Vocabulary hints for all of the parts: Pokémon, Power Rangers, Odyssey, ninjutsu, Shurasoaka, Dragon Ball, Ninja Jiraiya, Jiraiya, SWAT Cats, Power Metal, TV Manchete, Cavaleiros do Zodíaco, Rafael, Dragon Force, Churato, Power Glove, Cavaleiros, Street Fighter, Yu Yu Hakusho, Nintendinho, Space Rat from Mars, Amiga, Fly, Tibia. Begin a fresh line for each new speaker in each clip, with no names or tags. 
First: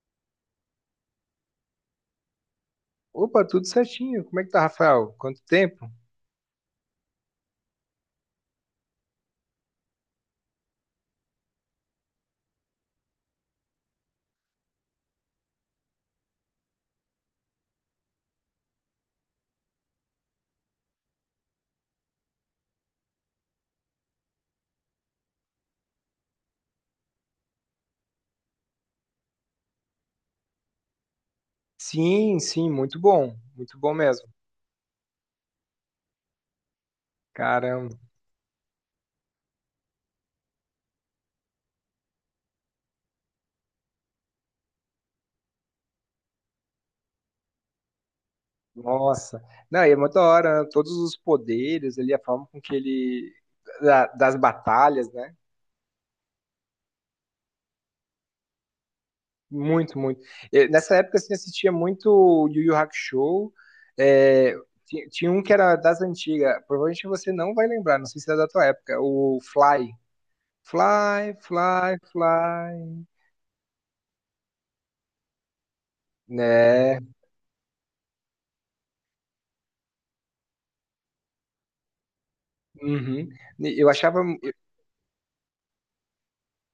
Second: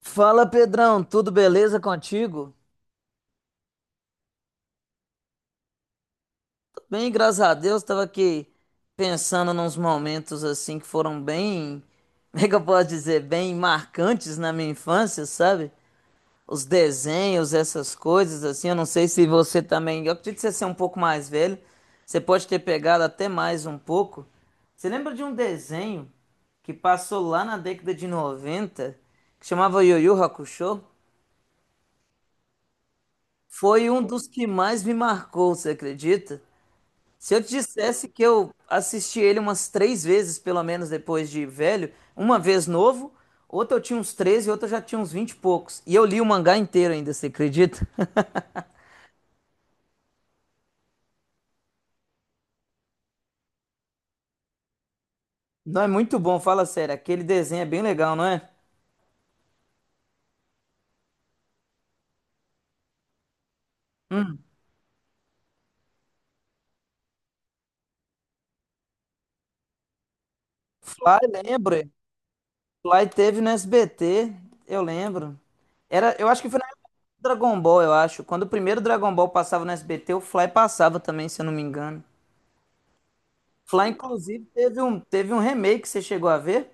Fala Pedrão, tudo beleza contigo?
Opa, tudo certinho. Como é que tá, Rafael? Quanto tempo?
Tô bem, graças a Deus, tava aqui pensando nos momentos assim que foram bem, como é que eu posso dizer, bem marcantes na minha infância, sabe? Os desenhos, essas coisas assim, eu não sei se você também, eu acredito que você ser um pouco mais velho, você pode ter pegado até mais um pouco. Você lembra de um desenho que passou lá na década de 90 que chamava Yu Yu Hakusho?
Sim, sim, muito bom. Muito
Foi
bom
um dos
mesmo.
que mais me marcou, você acredita? Se eu te
Caramba,
dissesse que eu assisti ele umas três vezes, pelo menos depois de velho, uma vez novo, outra eu tinha uns 13, outra eu já tinha uns 20 e poucos. E eu li o mangá inteiro ainda, você acredita?
nossa. Não, e é muito da hora, né? Todos os poderes ali, a forma com que ele. Das batalhas, né?
Não é muito bom, fala sério. Aquele desenho é bem legal, não é?
Muito, muito. Nessa época, assim, assistia muito Yu Yu Hakusho. É, tinha um que era das antigas. Provavelmente você não vai lembrar, não sei se era da tua época. O Fly.
Fly,
Fly,
lembra?
fly,
Fly
fly.
teve no SBT, eu lembro. Era, eu acho que foi na época
Né?
do Dragon Ball, eu acho. Quando o primeiro Dragon Ball passava no SBT, o Fly passava também, se eu não me engano.
Uhum.
Fly,
Eu achava.
inclusive, teve um remake, você chegou a ver?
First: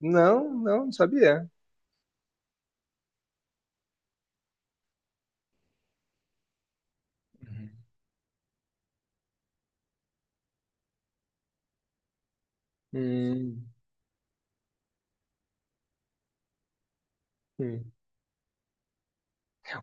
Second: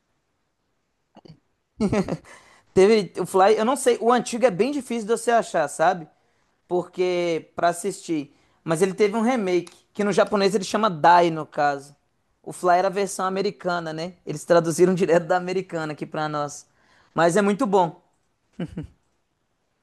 Não, não, não sabia.
Teve o Fly, eu não sei, o antigo é bem difícil de você achar, sabe? Porque pra
Uhum.
assistir. Mas ele teve um remake, que no japonês ele chama Dai, no caso. O Fly era a versão
Hum,
americana, né? Eles traduziram direto da americana aqui pra nós. Mas é muito
hum.
bom.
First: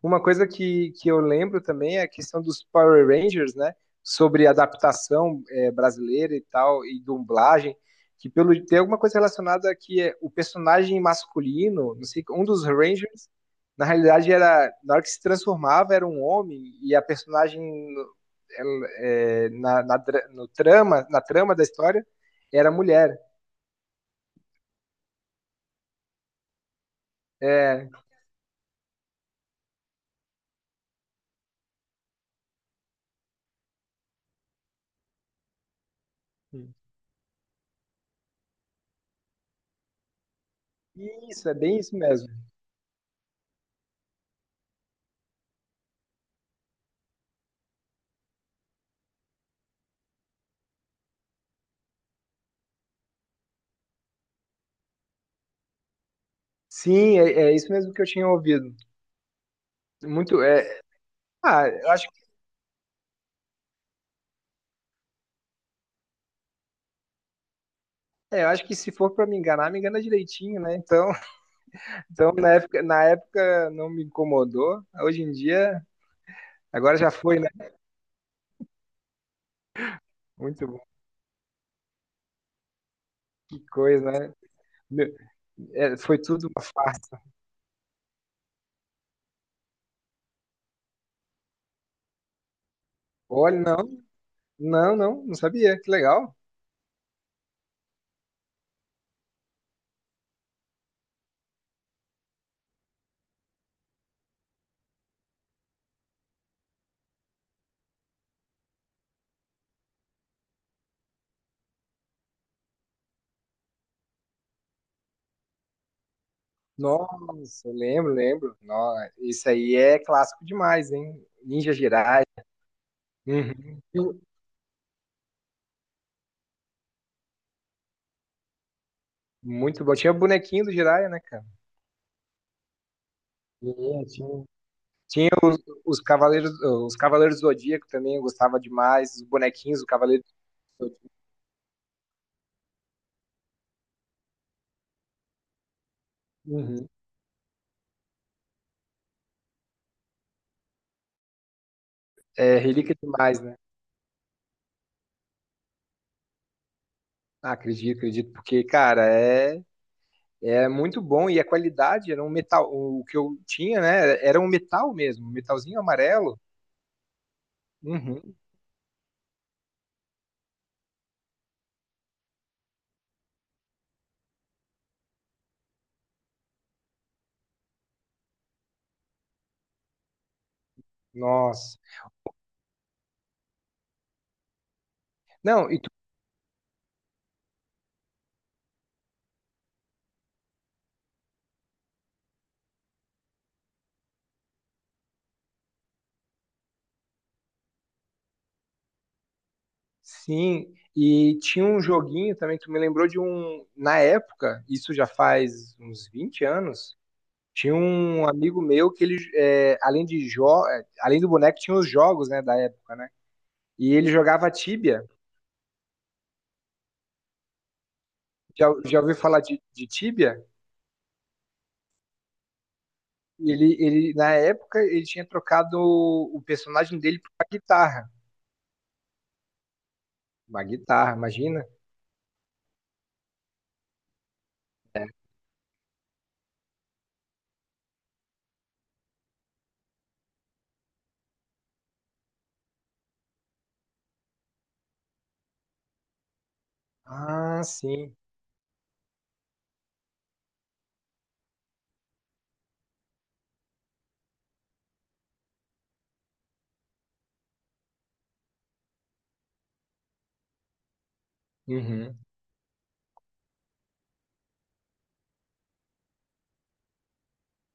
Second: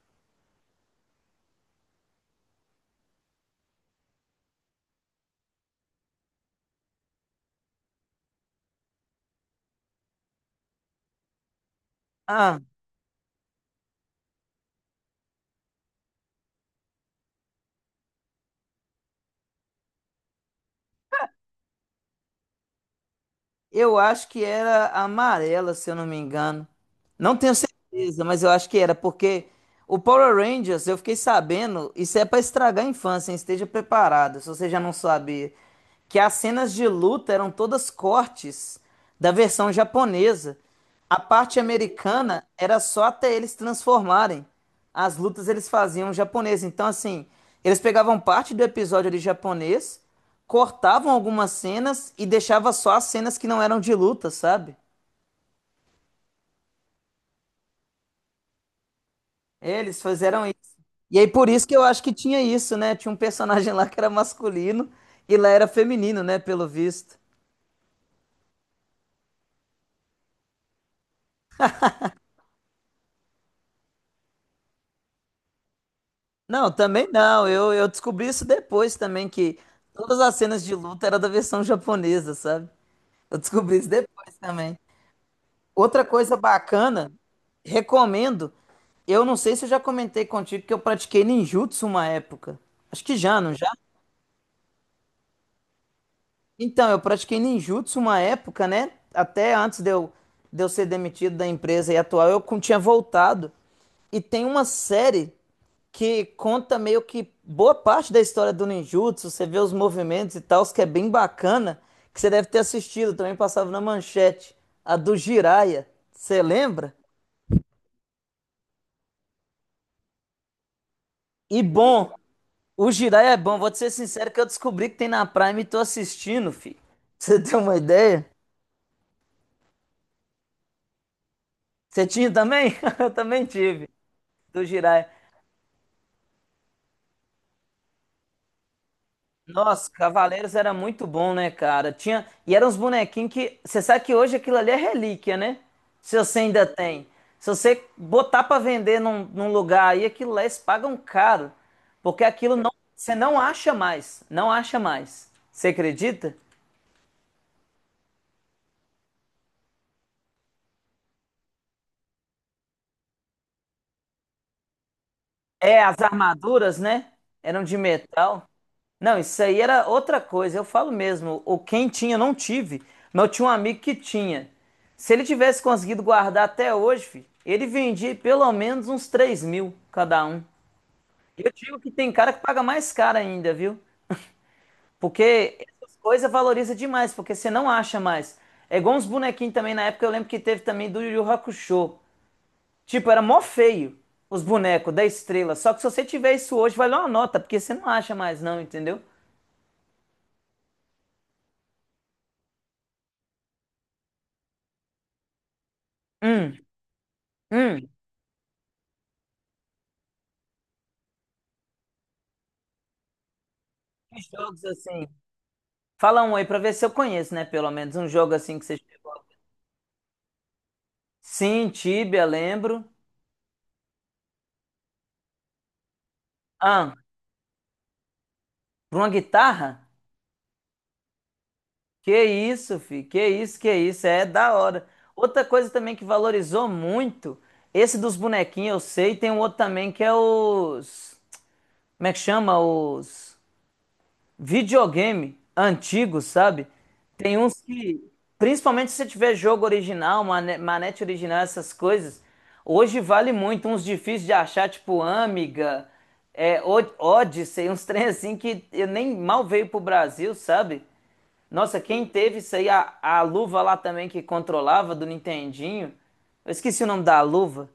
Uma coisa que eu lembro também é a questão dos Power Rangers, né? Sobre adaptação é, brasileira e tal, e dublagem, que pelo tem alguma coisa relacionada que é o personagem masculino, não sei, um
Ah,
dos Rangers, na realidade era, na hora que se transformava era um homem, e a personagem no- ela, é, na, na, dra- no trama, na trama da história era mulher.
eu acho que era amarela, se eu não me engano. Não tenho
É,
certeza, mas eu acho que era, porque o Power Rangers, eu fiquei sabendo, isso é pra estragar a infância, hein? Esteja preparado, se você já não sabia, que as cenas de luta eram todas cortes da versão japonesa. A
isso, é
parte
bem isso mesmo.
americana era só até eles transformarem. As lutas eles faziam japonês. Então, assim, eles pegavam parte do episódio ali japonês, cortavam algumas cenas e deixava só as cenas que não eram de luta, sabe?
Sim, é, é isso mesmo que eu tinha ouvido.
Eles
Muito,
fizeram isso.
é,
E aí, por isso
ah,
que eu
eu
acho
acho,
que tinha isso, né? Tinha um personagem lá que era masculino e lá era feminino, né? Pelo visto.
é, eu acho que se for para me enganar, me engana direitinho, né? Então, então na época não me incomodou. Hoje em dia,
Não,
agora
também
já foi,
não.
né?
Eu descobri isso depois também, que todas as cenas
Muito
de
bom,
luta eram da versão japonesa, sabe? Eu
que
descobri isso
coisa, né?
depois também.
Meu, é,
Outra
foi
coisa
tudo uma
bacana,
farsa.
recomendo. Eu não sei se eu já comentei contigo que eu pratiquei ninjutsu uma época. Acho que já, não
Olha,
já?
não, não sabia. Que legal.
Então, eu pratiquei ninjutsu uma época, né? Até antes de eu ser demitido da empresa e atual, eu tinha voltado. E tem uma série que conta meio que boa parte da história do ninjutsu. Você vê os movimentos e tal, que é bem bacana, que você deve ter assistido. Também passava na manchete. A do Jiraiya. Você lembra?
Nossa, lembro, lembro. Nossa, isso aí é clássico demais, hein?
E
Ninja
bom.
Jiraiya.
O Jiraiya é bom, vou te
Uhum.
ser sincero que eu descobri que tem na Prime e tô assistindo, fi. Pra você tem uma ideia?
Muito bom. Tinha o bonequinho do Jiraiya, né, cara?
Você tinha também? Eu também tive,
É, tinha.
do Jiraiya.
Os Cavaleiros do Zodíaco também eu gostava demais, os bonequinhos do
Nossa,
Cavaleiro
Cavaleiros era
do Zodíaco.
muito bom, né, cara? Tinha... E eram uns bonequinhos que... Você sabe que hoje aquilo ali é relíquia, né? Se você ainda
Uhum.
tem. Se você botar pra vender num lugar aí, aquilo lá eles pagam caro. Porque aquilo
É
não...
relíquia
Você não
demais, né?
acha mais. Não acha mais. Você acredita?
Ah, acredito, acredito, porque, cara, é, é muito bom e a qualidade era um metal. O que eu tinha, né? Era um metal mesmo, um metalzinho
É, as
amarelo.
armaduras, né? Eram de
Uhum.
metal. Não, isso aí era outra coisa. Eu falo mesmo, o quem tinha, eu não tive, mas eu tinha um amigo que tinha. Se ele tivesse conseguido guardar até hoje, fi, ele vendia pelo menos uns 3 mil cada um. E eu
Nossa.
digo que tem cara que paga mais caro ainda, viu? Porque
Não, e tu,
essas coisas valoriza demais, porque você não acha mais. É igual uns bonequinhos também, na época eu lembro que teve também do Yu Yu Hakusho. Tipo, era mó feio os bonecos da estrela. Só que se você tiver isso hoje, vai dar uma nota, porque você não acha mais, não, entendeu?
sim, e tinha um joguinho também, tu me lembrou de um. Na época, isso já faz uns vinte
Hum,
anos. Tinha
hum.
um amigo meu que ele, é, além de jo é, além do boneco, tinha os jogos, né, da época, né? E ele
Que
jogava
jogos
Tibia.
assim. Fala um aí pra ver se eu conheço, né? Pelo menos um jogo assim que
Já,
você chegou.
já ouviu falar de Tibia?
Sim, Tibia, lembro.
Na época, ele tinha trocado o
Ah,
personagem dele por uma guitarra.
pra uma guitarra?
Uma guitarra, imagina?
Que isso, fi. Que isso, que isso. É da hora. Outra coisa também que valorizou muito, esse dos bonequinhos eu sei, tem um outro também que é os. Como é que chama? Os videogame antigo, sabe? Tem uns
Ah,
que,
sim.
principalmente se você tiver jogo original, manete original, essas coisas, hoje vale muito, uns difíceis de achar, tipo Amiga, é, Odyssey, uns trem assim que eu nem mal veio pro Brasil, sabe? Nossa, quem
Uhum.
teve isso aí, a luva lá também que controlava do Nintendinho, eu esqueci o nome da luva,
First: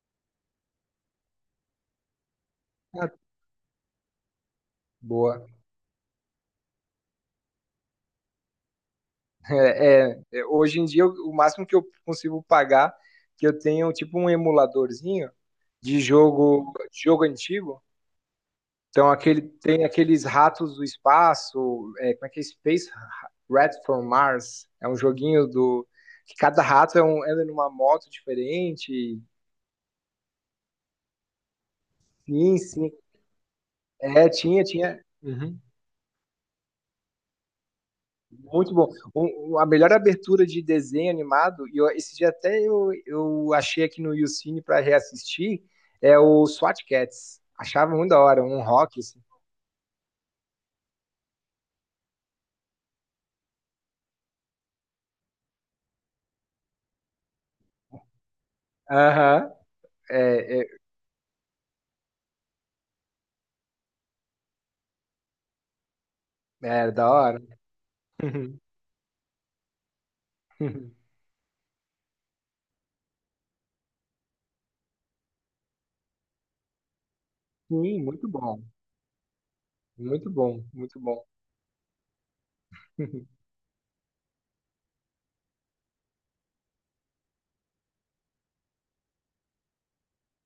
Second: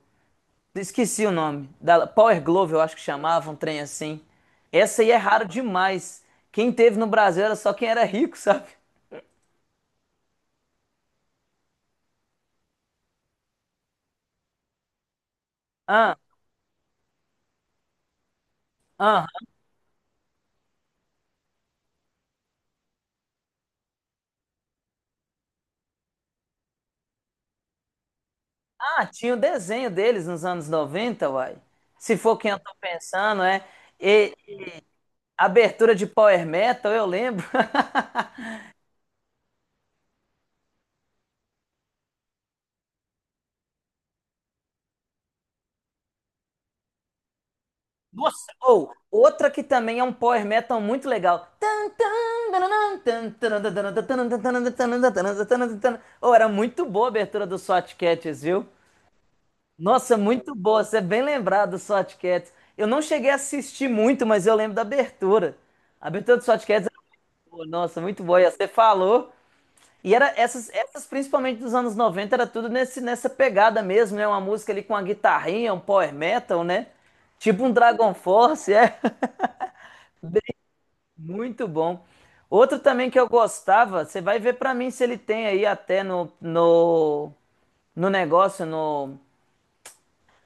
esqueci o nome. Da Power Glove, eu acho que
Ah,
chamava, um trem assim. Essa aí é
boa.
raro demais. Quem teve no Brasil era só quem era rico, sabe?
É, é, é, hoje em dia, o máximo que eu consigo pagar, que eu tenho tipo um emuladorzinho
Ah,
de jogo antigo. Então,
ah,
aquele, tem aqueles ratos do espaço, é, como é que é? Space Rat from Mars. É um joguinho do que cada rato é um, anda numa moto diferente.
tinha o desenho deles nos anos 90 uai. Se for quem
Sim,
eu tô
sim.
pensando, é.
É,
E
tinha, tinha. Uhum.
abertura de Power Metal, eu lembro.
Muito bom. A melhor abertura de desenho animado, e esse dia até eu achei aqui no YouCine para reassistir, é o SWAT Cats. Achava muito da hora,
Nossa,
um
ou
rock, assim.
outra que também é um Power Metal muito legal. Ou era muito boa a abertura do SWAT Cats, viu?
Aham.
Nossa, muito
É,
boa. Você é bem lembrado do Swat Cats. Eu não cheguei a assistir muito, mas eu lembro da abertura. A abertura do Swat
é,
Cats
é,
era
da hora.
boa. Nossa, muito boa. E você falou. E era essas, principalmente dos anos 90 era tudo nesse, nessa pegada mesmo, né? Uma música ali com uma guitarrinha, um power metal, né? Tipo um
Sim,
Dragon
muito bom.
Force, é.
Muito bom, muito bom.
Muito bom. Outro também que eu gostava, você vai ver pra mim se ele tem aí até no, no negócio, no,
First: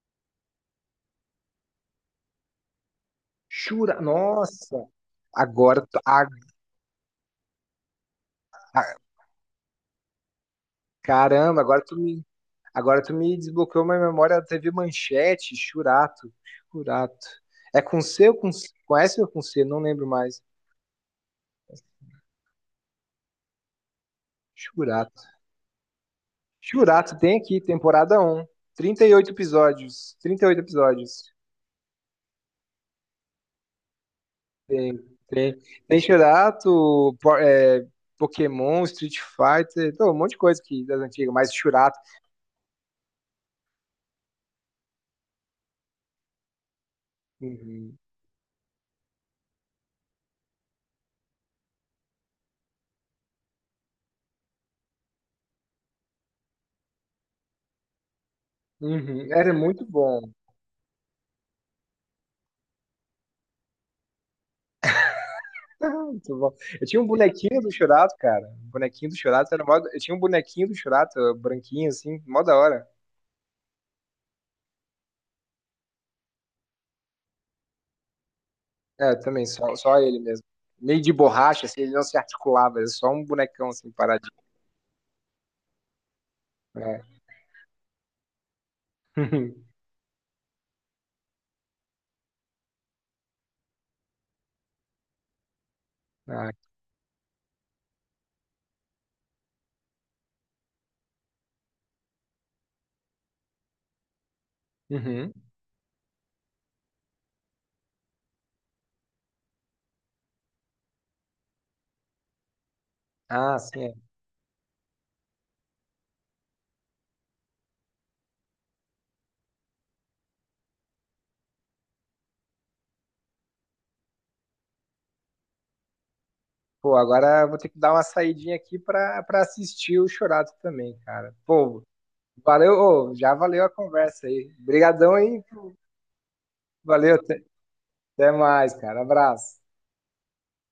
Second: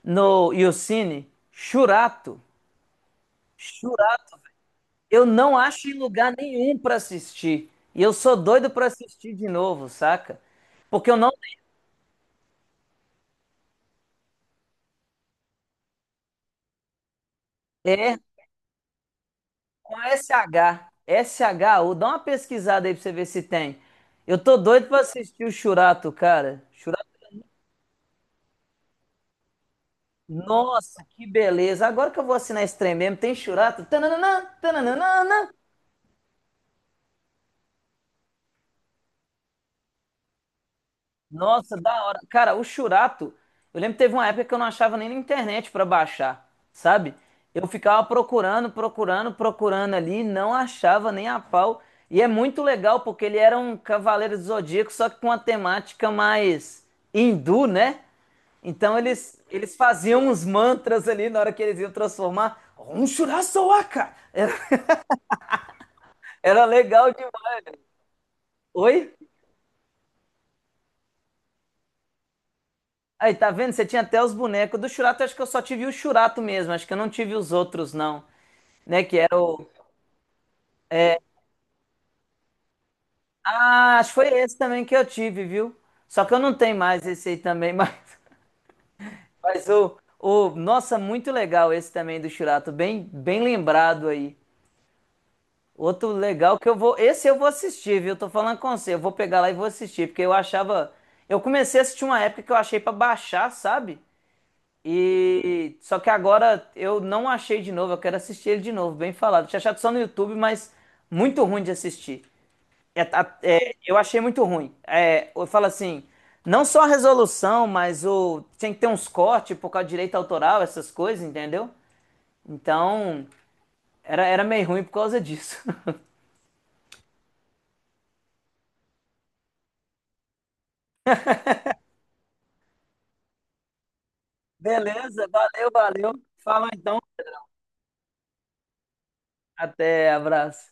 no Youcine, Churato.
Shura,
Churato,
nossa!
eu não
Agora,
acho em lugar nenhum pra assistir. E eu sou doido
a-
pra assistir de novo, saca? Porque eu não
caramba, agora tu me desbloqueou minha memória da TV Manchete, Churato, Churato. É com
é
C ou com C? Conhece ou com C? Não
com
lembro
S
mais.
H S H U, dá uma pesquisada aí pra você ver se tem. Eu tô doido pra
Churato.
assistir o Churato, cara. Churato,
Churato tem aqui, temporada um, 38 episódios. 38
nossa,
episódios.
que beleza. Agora que eu vou assinar esse trem mesmo, tem Churato. Tananana, tananana,
Tem, tem Churato, é, Pokémon, Street Fighter, pô, um monte de coisa aqui das antigas, mas
nossa,
Churato.
da hora. Cara, o Churato, eu lembro que teve uma época que eu não achava nem na internet pra baixar, sabe? Eu ficava procurando, procurando, procurando ali, não achava nem a pau. E é muito legal porque ele era um cavaleiro do zodíaco, só que com uma temática mais hindu, né? Então
Uhum,
eles,
era
eles
muito bom.
faziam uns mantras ali na hora que eles iam transformar. Um Shurasoaka! Era,
Muito bom.
era
Eu tinha um
legal
bonequinho do
demais.
Churato, cara. O
Oi?
bonequinho do Churato era mó... Eu tinha um bonequinho do Churato, branquinho, assim, mó da hora.
Aí, tá vendo? Você tinha até os bonecos. Do Churato, acho que eu só tive o Churato mesmo. Acho que eu não tive os outros, não. Né?
É,
Que
eu
era
também,
o.
só, só ele mesmo. Meio de borracha, assim, ele não se articulava, era só um bonecão, assim,
Ah, acho que foi
paradinho.
esse também que eu tive, viu? Só que eu não tenho
É.
mais esse aí também, mas o. Nossa, muito legal esse também do Churato. Bem, bem lembrado aí. Outro
Ah,
legal que eu vou. Esse eu vou assistir, viu? Tô falando com você. Eu vou pegar lá e vou assistir, porque eu achava. Eu comecei a assistir uma época que eu achei pra baixar, sabe?
uhum.
E só que agora eu não achei de novo, eu quero assistir ele de novo, bem falado. Tinha achado só no YouTube, mas muito ruim de assistir. É,
Ah,
é,
sim. É.
eu achei muito ruim. É, eu falo assim, não só a resolução, mas o tinha que ter uns cortes por causa de direito autoral, essas coisas, entendeu? Então, era, era meio ruim por causa disso.
Pô, agora eu vou ter que dar uma saidinha aqui pra, pra assistir o Churato também, cara. Pô, valeu, ô, já valeu a conversa aí. Obrigadão
Beleza,
aí.
valeu, valeu. Fala então.
Valeu, até mais, cara. Abraço.
Até, abraço.